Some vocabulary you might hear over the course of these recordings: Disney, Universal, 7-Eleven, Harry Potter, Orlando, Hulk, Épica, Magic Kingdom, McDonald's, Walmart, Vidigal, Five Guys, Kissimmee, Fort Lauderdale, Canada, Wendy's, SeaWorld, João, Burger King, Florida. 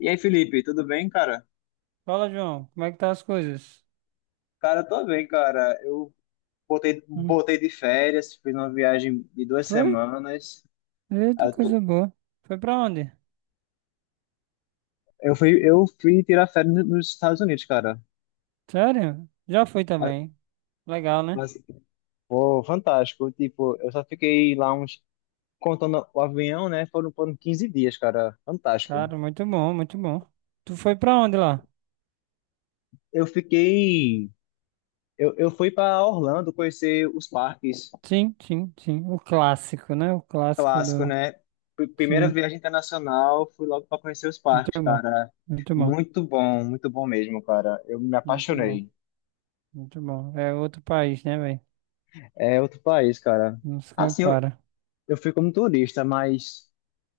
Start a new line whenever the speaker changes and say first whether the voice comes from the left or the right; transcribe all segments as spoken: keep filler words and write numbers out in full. left: E aí, Felipe, tudo bem, cara?
right: Fala, João. Como é que tá as coisas?
left: Cara, eu tô bem, cara. Eu botei,
right: Hum,
left: botei de férias, fiz uma viagem de duas
right: Foi?
left: semanas.
right: Eita,
left: Eu, tô-
right: coisa boa. Foi pra onde?
left: eu fui, eu fui tirar férias no- nos Estados Unidos, cara.
right: Sério? Já fui
left: Mas,
right: também. Legal, né?
left: mas, Pô, fantástico. Tipo, eu só fiquei lá uns, contando o avião, né? Foram, foram quinze dias, cara. Fantástico.
right: Cara, muito bom, muito bom. Tu foi pra onde lá?
left: Eu fiquei, eu, eu fui pra Orlando conhecer os parques.
right: Sim, sim, sim. O clássico, né? O clássico
left: Clássico,
right: do...
left: né? P- Primeira
right: Sim.
left: viagem internacional, fui logo para conhecer os
right: Muito
left: parques,
right: bom.
left: cara.
right: Muito bom.
left: Muito bom, muito bom mesmo, cara. Eu me
right: Muito bom.
left: apaixonei.
right: Muito bom. É outro país, né, velho?
left: É outro país, cara.
right: Não se
left: Assim, eu,
right: compara.
left: eu fui como turista, mas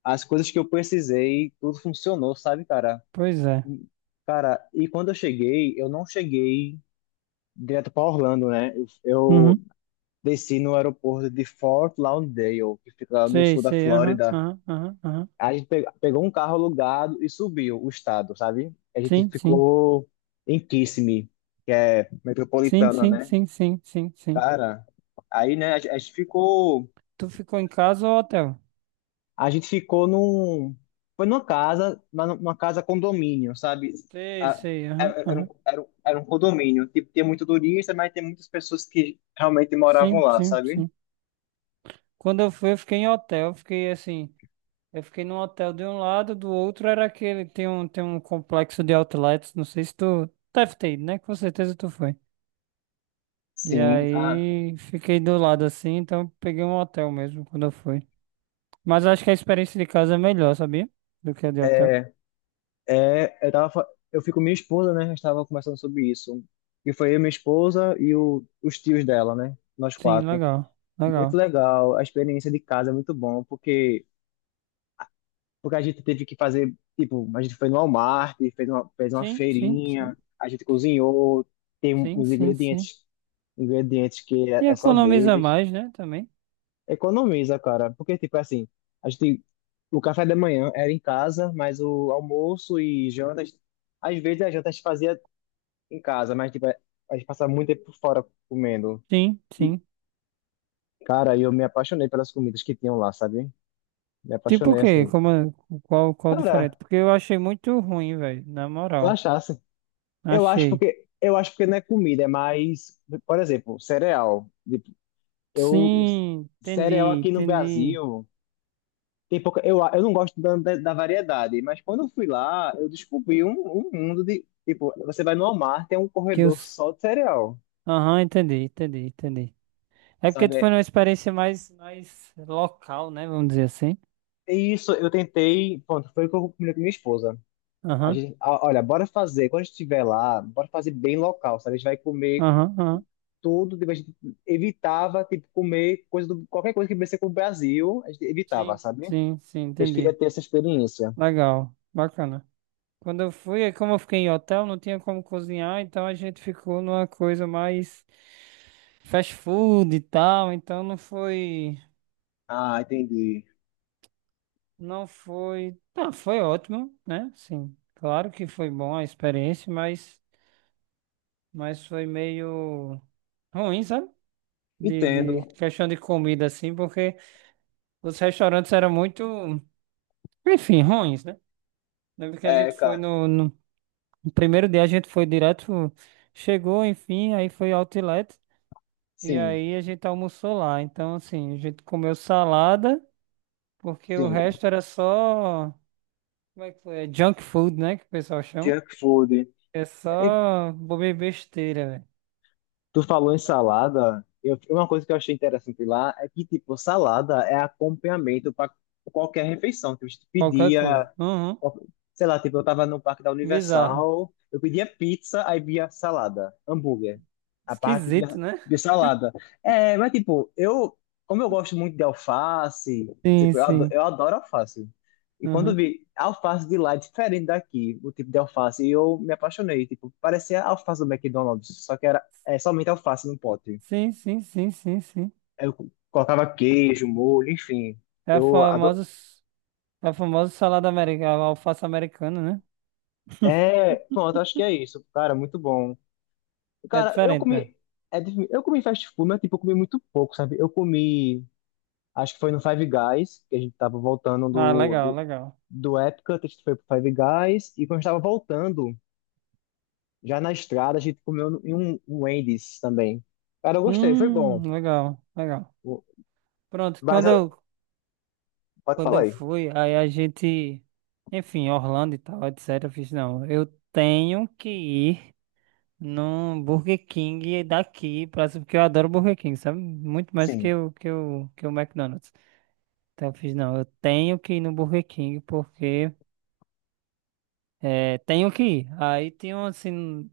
left: as coisas que eu precisei, tudo funcionou, sabe, cara?
right: Pois é.
left: E- Cara, e quando eu cheguei, eu não cheguei direto para Orlando, né? Eu,
right: Uhum.
left: eu desci no aeroporto de Fort Lauderdale, que fica lá no
right: Sei,
left: sul da
right: sei. Aham,
left: Flórida.
right: aham, aham, aham.
left: A gente pe- pegou um carro alugado e subiu o estado, sabe? A gente
right: Sim, sim.
left: ficou em Kissimmee, que é
right: Sim,
left: metropolitana,
right: sim,
left: né?
right: sim, sim, sim, sim.
left: Cara, aí, né, a gente a gente ficou,
right: Tu ficou em casa ou hotel?
left: a gente ficou num, foi numa casa, mas numa casa condomínio, sabe?
right: Sei,
left: A-
right: sei, aham,
left: Era era um,
right: aham.
left: era um, era um condomínio, tipo, tinha muito turista, mas tem muitas pessoas que realmente moravam
right: Sim,
left: lá,
right: sim,
left: sabe?
right: sim. Quando eu fui, eu fiquei em hotel, eu fiquei assim, eu fiquei num hotel de um lado, do outro era aquele, tem um, tem um, complexo de outlets, não sei se tu deve ter ido, né? Com certeza tu foi. E
left: Sim.
right: aí, fiquei do lado assim, então peguei um hotel mesmo quando eu fui. Mas acho que a experiência de casa é melhor, sabia? Do que a de hotel.
left: É, eu tava, fa- eu fico com minha esposa, né? A gente tava conversando sobre isso. E foi eu, minha esposa e o, os tios dela, né? Nós
right: Sim,
left: quatro.
right: legal,
left: Muito
right: legal.
left: legal. A experiência de casa é muito bom, porque, porque a gente teve que fazer, tipo, a gente foi no Walmart, fez uma, fez uma
right: Sim, sim, sim,
left: feirinha, a gente cozinhou, tem
right: sim,
left: uns
right: sim, sim.
left: ingredientes, ingredientes que é,
right: E
left: é só
right: economiza
left: deles.
right: mais, né, também.
left: Economiza, cara. Porque, tipo, assim, a gente, o café da manhã era em casa, mas o almoço e janta, às vezes a janta a gente fazia em casa, mas tipo, é, a gente passa muito tempo fora comendo.
right: Sim,
left: E,
right: sim.
left: cara, eu me apaixonei pelas comidas que tinham lá, sabe? Me
right: Tipo o
left: apaixonei
right: quê?
left: assim.
right: Como, é- qual, qual, diferente?
left: Cara,
right: Porque eu achei muito ruim, velho. Na
left: tu
right: moral.
left: achasse? Eu acho
right: Achei.
left: porque eu acho porque não é comida, é mais, por exemplo, cereal. Tipo, Eu
right: Sim, entendi,
left: cereal aqui no
right: entendi.
left: Brasil tem pouca. Eu, eu não gosto da, da da variedade, mas quando eu fui lá, eu descobri um, um mundo de tipo, você vai no Walmart, tem um
right: Que eu...
left: corredor
right: s-
left: só de cereal,
right: Aham, entendi, entendi, entendi. É porque tu foi
left: sabe?
right: numa experiência mais, mais local, né? Vamos dizer assim.
left: E isso eu tentei, pronto, foi o que eu combinei com minha esposa. A
right: Aham,
left: gente, a- olha, bora fazer, quando a gente estiver lá, bora fazer bem local, sabe? A gente vai comer
right: aham, aham.
left: tudo, tipo, a gente evitava, tipo, comer coisa do, qualquer coisa que viesse com o Brasil, a gente evitava,
right: Sim,
left: sabe?
right: sim, sim,
left: A gente queria
right: entendi.
left: ter essa experiência.
right: Legal, bacana. Quando eu fui, aí como eu fiquei em hotel, não tinha como cozinhar, então a gente ficou numa coisa mais fast food e tal, então não foi.
left: Ah, entendi.
right: Não foi. Não, foi ótimo, né? Sim. Claro que foi bom a experiência, mas, mas foi meio ruim, sabe? De, de
left: Entendo.
right: questão de comida, assim, porque os restaurantes eram muito, enfim, ruins, né? Lembro que a
left: É,
right: gente foi
left: cara,
right: no, no no primeiro dia, a gente foi direto, chegou, enfim, aí foi outlet, e
left: sim,
right: aí a gente almoçou lá. Então, assim, a gente comeu salada, porque o
left: sim.
right: resto era só, como é que foi? É junk food, né? Que o pessoal chama.
left: Junk food.
right: Eu
left: É,
right: só bobeira besteira, velho.
left: tu falou em salada, eu, uma coisa que eu achei interessante lá é que, tipo, salada é acompanhamento para qualquer refeição. Tipo, a gente
right: Qualquer coisa.
left: pedia
right: Uhum.
left: sei lá, tipo, eu tava no parque da
right: Bizarro.
left: Universal, eu pedia pizza, aí via salada, hambúrguer. A parte via,
right: Esquisito, né?
left: via salada. É, mas tipo, eu, como eu gosto muito de alface,
right: Sim,
left: tipo, eu adoro,
right: sim.
left: eu adoro alface. E quando eu
right: Uhum.
left: vi a alface de lá é diferente daqui, o tipo de alface, e eu me apaixonei, tipo, parecia a alface do McDonald's, só que era é, somente alface no pote.
right: Sim, sim, sim, sim, sim.
left: Aí Eu colocava queijo, molho, enfim.
right: É a
left: Eu adoro.
right: famosa, é a famosa salada americana, alface americana, né?
left: É, pronto, acho que é isso. Cara, muito bom.
right: É
left: Cara, eu
right: diferente mesmo.
left: comi. É, difí- eu comi fast food, mas tipo, eu comi muito pouco, sabe? Eu comi. Acho que foi no Five Guys, que a gente tava voltando
right: Ah,
left: do,
right: legal,
left: do,
right: legal.
left: do Épica, a gente foi pro Five Guys. E quando a gente tava voltando, já na estrada, a gente comeu no- em um, um Wendy's também. Cara, eu gostei, foi
right: Hum,
left: bom.
right: legal, legal.
left: O-
right: Pronto,
left: Mas
right: quando
left: eu-
right: eu,
left: Pode
right: quando
left: falar
right: eu
left: aí.
right: fui, aí a gente, enfim, Orlando e tal, etcétera. Eu fiz, não, eu tenho que ir. Num Burger King daqui, pra, porque eu adoro Burger King, sabe? Muito mais
left: Sim.
right: que o, que o, que o McDonald's. Então eu fiz, não, eu tenho que ir no Burger King porque é, tenho que ir. Aí tem um assim.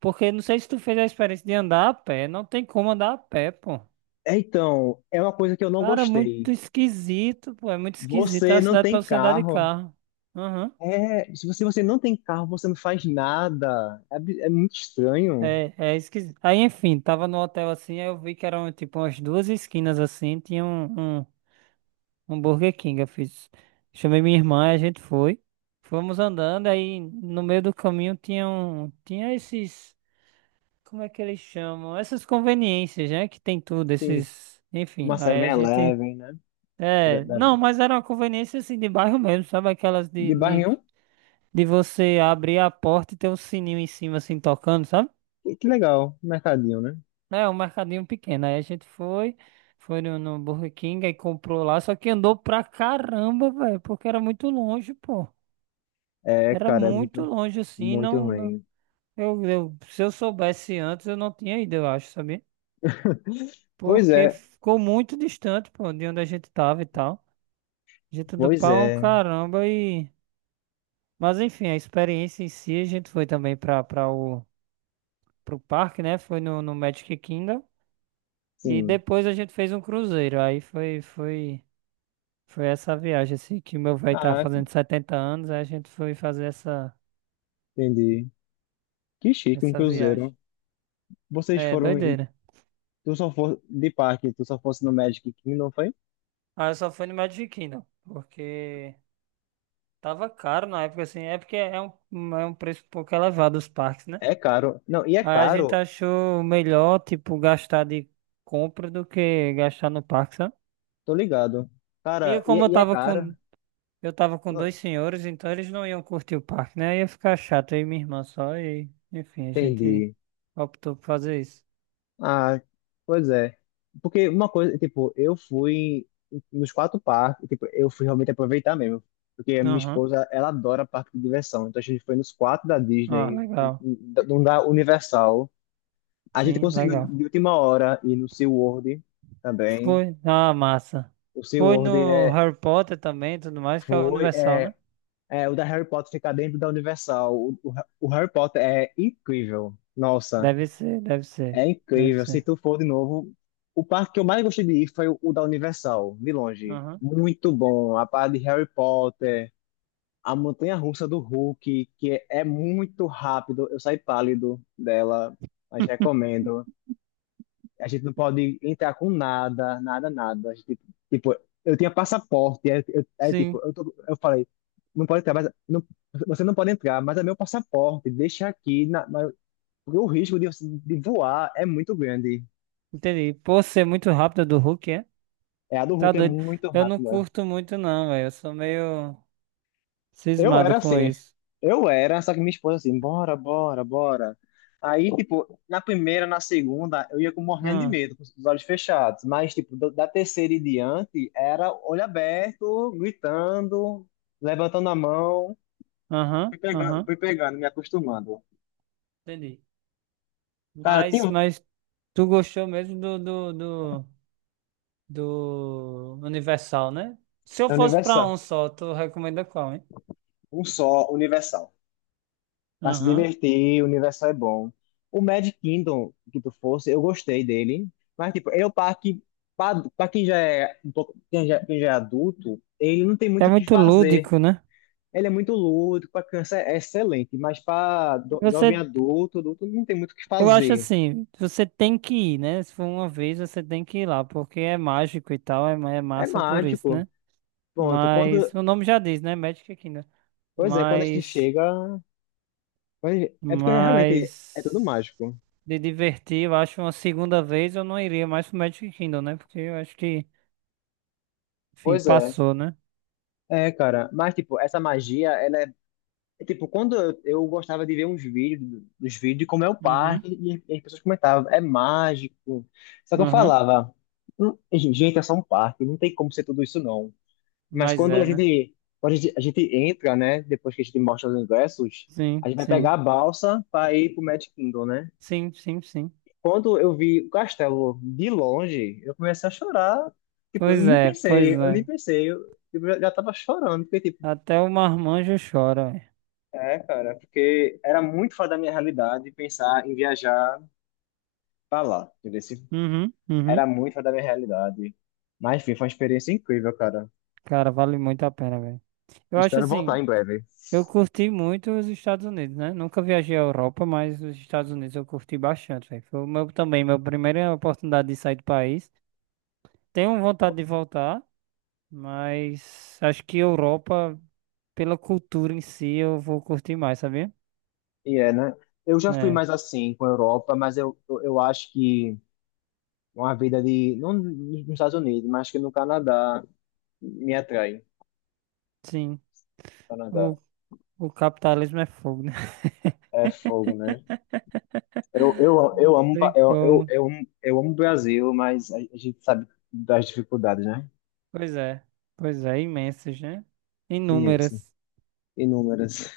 right: Porque não sei se tu fez a experiência de andar a pé, não tem como andar a pé, pô.
left: É, então, é uma coisa que eu não
right: Cara,
left: gostei.
right: muito esquisito, pô, é muito esquisito. É
left: Você
right: a
left: não
right: cidade pra
left: tem
right: você andar de
left: carro.
right: carro. Aham.
left: É, se você, você não tem carro, você não faz nada. É, bi- é muito estranho.
right: É, é esquisito. Aí, enfim, tava no hotel assim, aí eu vi que eram tipo umas duas esquinas assim, tinha um, um- Um Burger King, eu fiz. Chamei minha irmã, a gente foi. Fomos andando, aí no meio do caminho tinha um, tinha esses, como é que eles chamam? Essas conveniências, né? Que tem tudo, esses, enfim,
left: Uma
right: aí a gente,
left: 7-Eleven, né? Pra-
right: é,
left: da-
right: não, mas era uma conveniência assim de bairro mesmo, sabe? Aquelas de,
left: De
right: de,
left: barra um,
right: de você abrir a porta e ter um sininho em cima assim tocando, sabe?
left: que, que legal, mercadinho, né?
right: É, um mercadinho pequeno. Aí a gente foi, foi, no, no Burger King, aí comprou lá, só que andou pra caramba, velho, porque era muito longe, pô.
left: É,
right: Era
left: cara, é
right: muito
left: muito,
right: longe assim,
left: muito
right: não, não.
left: ruim.
right: Eu, eu- se eu soubesse antes, eu não tinha ido, eu acho, sabia?
left: Pois
right: Porque
left: é,
right: ficou muito distante, pô, de onde a gente tava e tal. A gente andou
left: pois
right: pra um
left: é,
right: caramba e... Mas enfim, a experiência em si, a gente foi também pra, pra o, pro parque, né? Foi no, no, Magic Kingdom. E
left: sim.
right: depois a gente fez um cruzeiro. Aí foi, foi, foi essa viagem, assim, que meu velho tava
left: Ah,
right: fazendo setenta anos, aí a gente foi fazer essa,
left: entendi. Que chique, um
right: essa viagem.
left: cruzeiro. Vocês
right: É,
left: foram, em-
right: doideira.
left: tu só for de parque, tu só fosse no Magic Kingdom, não foi?
right: Ah, eu só fui no Magic Kingdom, porque tava caro na época, assim, é porque é um, é um preço um pouco elevado os parques, né?
left: É caro. Não, e é
right: Aí a gente
left: caro,
right: achou melhor, tipo, gastar de compra do que gastar no parque, sabe?
left: tô ligado.
right: E
left: Cara,
right: eu,
left: e,
right: como eu
left: e é
right: tava
left: caro.
right: com, eu tava com dois
left: Não,
right: senhores, então eles não iam curtir o parque, né? Ia ficar chato, aí minha irmã só, e enfim, a gente
left: entendi.
right: optou por fazer isso.
left: Ah, pois é. Porque uma coisa, tipo, eu fui nos quatro parques, tipo, eu fui realmente aproveitar mesmo. Porque a minha
right: Aham,
left: esposa, ela adora parque de diversão. Então a gente foi nos quatro da
right: ah,
left: Disney,
right: legal.
left: não da Universal. A gente
right: Sim,
left: conseguiu
right: legal.
left: de última hora ir no SeaWorld também.
right: Foi, ah, massa.
left: O
right: Foi
left: SeaWorld
right: no
left: é,
right: Harry Potter também, e tudo mais, que é o
left: foi,
right: Universal,
left: é,
right: né?
left: é, o da Harry Potter ficar dentro da Universal. O, o, o Harry Potter é incrível. Nossa.
right: Deve ser, deve ser,
left: É
right: deve
left: incrível. Se
right: ser.
left: tu for de novo, o parque que eu mais gostei de ir foi o o da Universal, de longe.
right: Aham.
left: Muito bom. A parte de Harry Potter, a montanha-russa do Hulk, que é é muito rápido. Eu saí pálido dela, mas recomendo. A gente não pode entrar com nada, nada, nada. A gente, tipo, eu tinha passaporte, é, eu- é tipo,
right: Sim,
left: eu, tô- eu falei, não pode entrar, mas não, você não pode entrar, mas é meu passaporte, deixa aqui, na, mas- Porque o risco de, você- de voar é muito grande.
right: entendi. Por ser muito rápido do Hulk, é?
left: É, a do
right: Tá
left: Hulk é
right: doido.
left: muito
right: Eu não
left: rápida.
right: curto muito, não, velho. Eu sou meio
left: Eu
right: cismado
left: era
right: com
left: assim.
right: isso.
left: Eu era, só que minha esposa assim, bora, bora, bora. Aí, tipo, na primeira, na segunda, eu ia com morrendo de
right: Ah,
left: medo, com os olhos fechados. Mas, tipo, do- da terceira em diante, era olho aberto, gritando, levantando a mão.
right: aham,
left: Fui pegando,
right: aham.
left: fui pegando, me acostumando.
right: Entendi.
left: Cara, tem
right: Mas,
left: um...
right: mas tu gostou mesmo do, do, do, do Universal, né? Se eu
left: É
right: fosse pra
left: universal.
right: um só, tu recomenda qual, hein?
left: Um só, universal. Pra se
right: Aham.
left: divertir, o universo é bom. O Magic Kingdom, que tu fosse, eu gostei dele. Mas, tipo, ele é o parque. Pra, pra quem já é um pouco, quem já, quem já é adulto, ele não tem muito
right: É
left: o que
right: muito
left: fazer.
right: lúdico, né?
left: Ele é muito lúdico, pra criança é excelente, mas pra do- jovem
right: Você
left: adulto, adulto não tem muito o que
right: Eu acho
left: fazer.
right: assim, você tem que ir, né? Se for uma vez, você tem que ir lá, porque é mágico e tal, é, ma- é
left: É
right: massa por isso,
left: mágico.
right: né?
left: Pronto, quando.
right: Mas o nome já diz, né? Magic Kingdom.
left: Pois é, quando a gente
right: Mas,
left: chega. quando a gente- É porque realmente é tudo
right: mas
left: mágico.
right: de divertir, eu acho uma segunda vez eu não iria mais pro Magic Kingdom, né? Porque eu acho que, enfim,
left: Pois é.
right: passou, né?
left: É, cara, mas tipo, essa magia, ela é É tipo, quando eu, eu gostava de ver uns vídeos, dos vídeos de como é o
right: Uhum,
left: parque, e, e as pessoas comentavam, é mágico. Só que eu
right: uhum.
left: falava, "Hum, gente, é só um parque, não tem como ser tudo isso não." Mas
right: Mas
left: quando
right: é,
left: a
right: né?
left: gente, quando a gente, a gente entra, né, depois que a gente mostra os ingressos, a
right: Sim,
left: gente vai
right: sim,
left: pegar a balsa para ir pro Magic Kingdom, né?
right: sim, sim, sim.
left: Quando eu vi o castelo de longe, eu comecei a chorar. Tipo, eu
right: Pois
left: nem
right: é, pois
left: pensei, eu
right: é.
left: nem pensei, eu, tipo, já, já tava chorando, porque, tipo,
right: Até o marmanjo chora, ué.
left: é, cara, porque era muito fora da minha realidade pensar em viajar pra lá, entendeu?
right: Uhum, uhum.
left: Era muito fora da minha realidade. Mas, enfim, foi uma experiência incrível, cara.
right: Cara, vale muito a pena, velho. Eu acho
left: Espero voltar
right: assim,
left: em breve.
right: eu curti muito os Estados Unidos, né? Nunca viajei à Europa, mas os Estados Unidos eu curti bastante, velho. Foi o meu também, minha primeira oportunidade de sair do país. Tenho vontade de voltar, mas acho que Europa, pela cultura em si, eu vou curtir mais, sabia?
left: E é, né? Eu já fui
right: É,
left: mais assim com a Europa, mas eu, eu, eu acho que uma vida de... Não nos Estados Unidos, mas que no Canadá me atrai.
right: sim. O,
left: Canadá.
right: o capitalismo é fogo, né?
left: É fogo, né? Eu, eu, eu
right: Não
left: amo, pa-
right: tem
left: eu, eu,
right: como.
left: eu, amo- eu amo o Brasil, mas a a gente sabe das dificuldades, né?
right: Pois é. Pois é, imensas, né?
left: Imenso.
right: Inúmeras.
left: Inúmeras.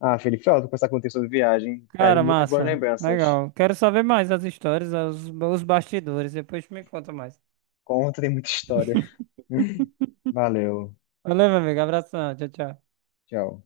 left: Ah, Felipe, foi ótimo conversar contigo sobre viagem. Viagem,
right: Cara,
left: muitas boas
right: massa.
left: lembranças.
right: Legal. Quero saber mais as histórias, os, os bastidores. Depois tu me conta mais.
left: Conta, tem muita história. Valeu.
right: Valeu, meu amigo. Abração. Tchau, tchau.
left: Tchau.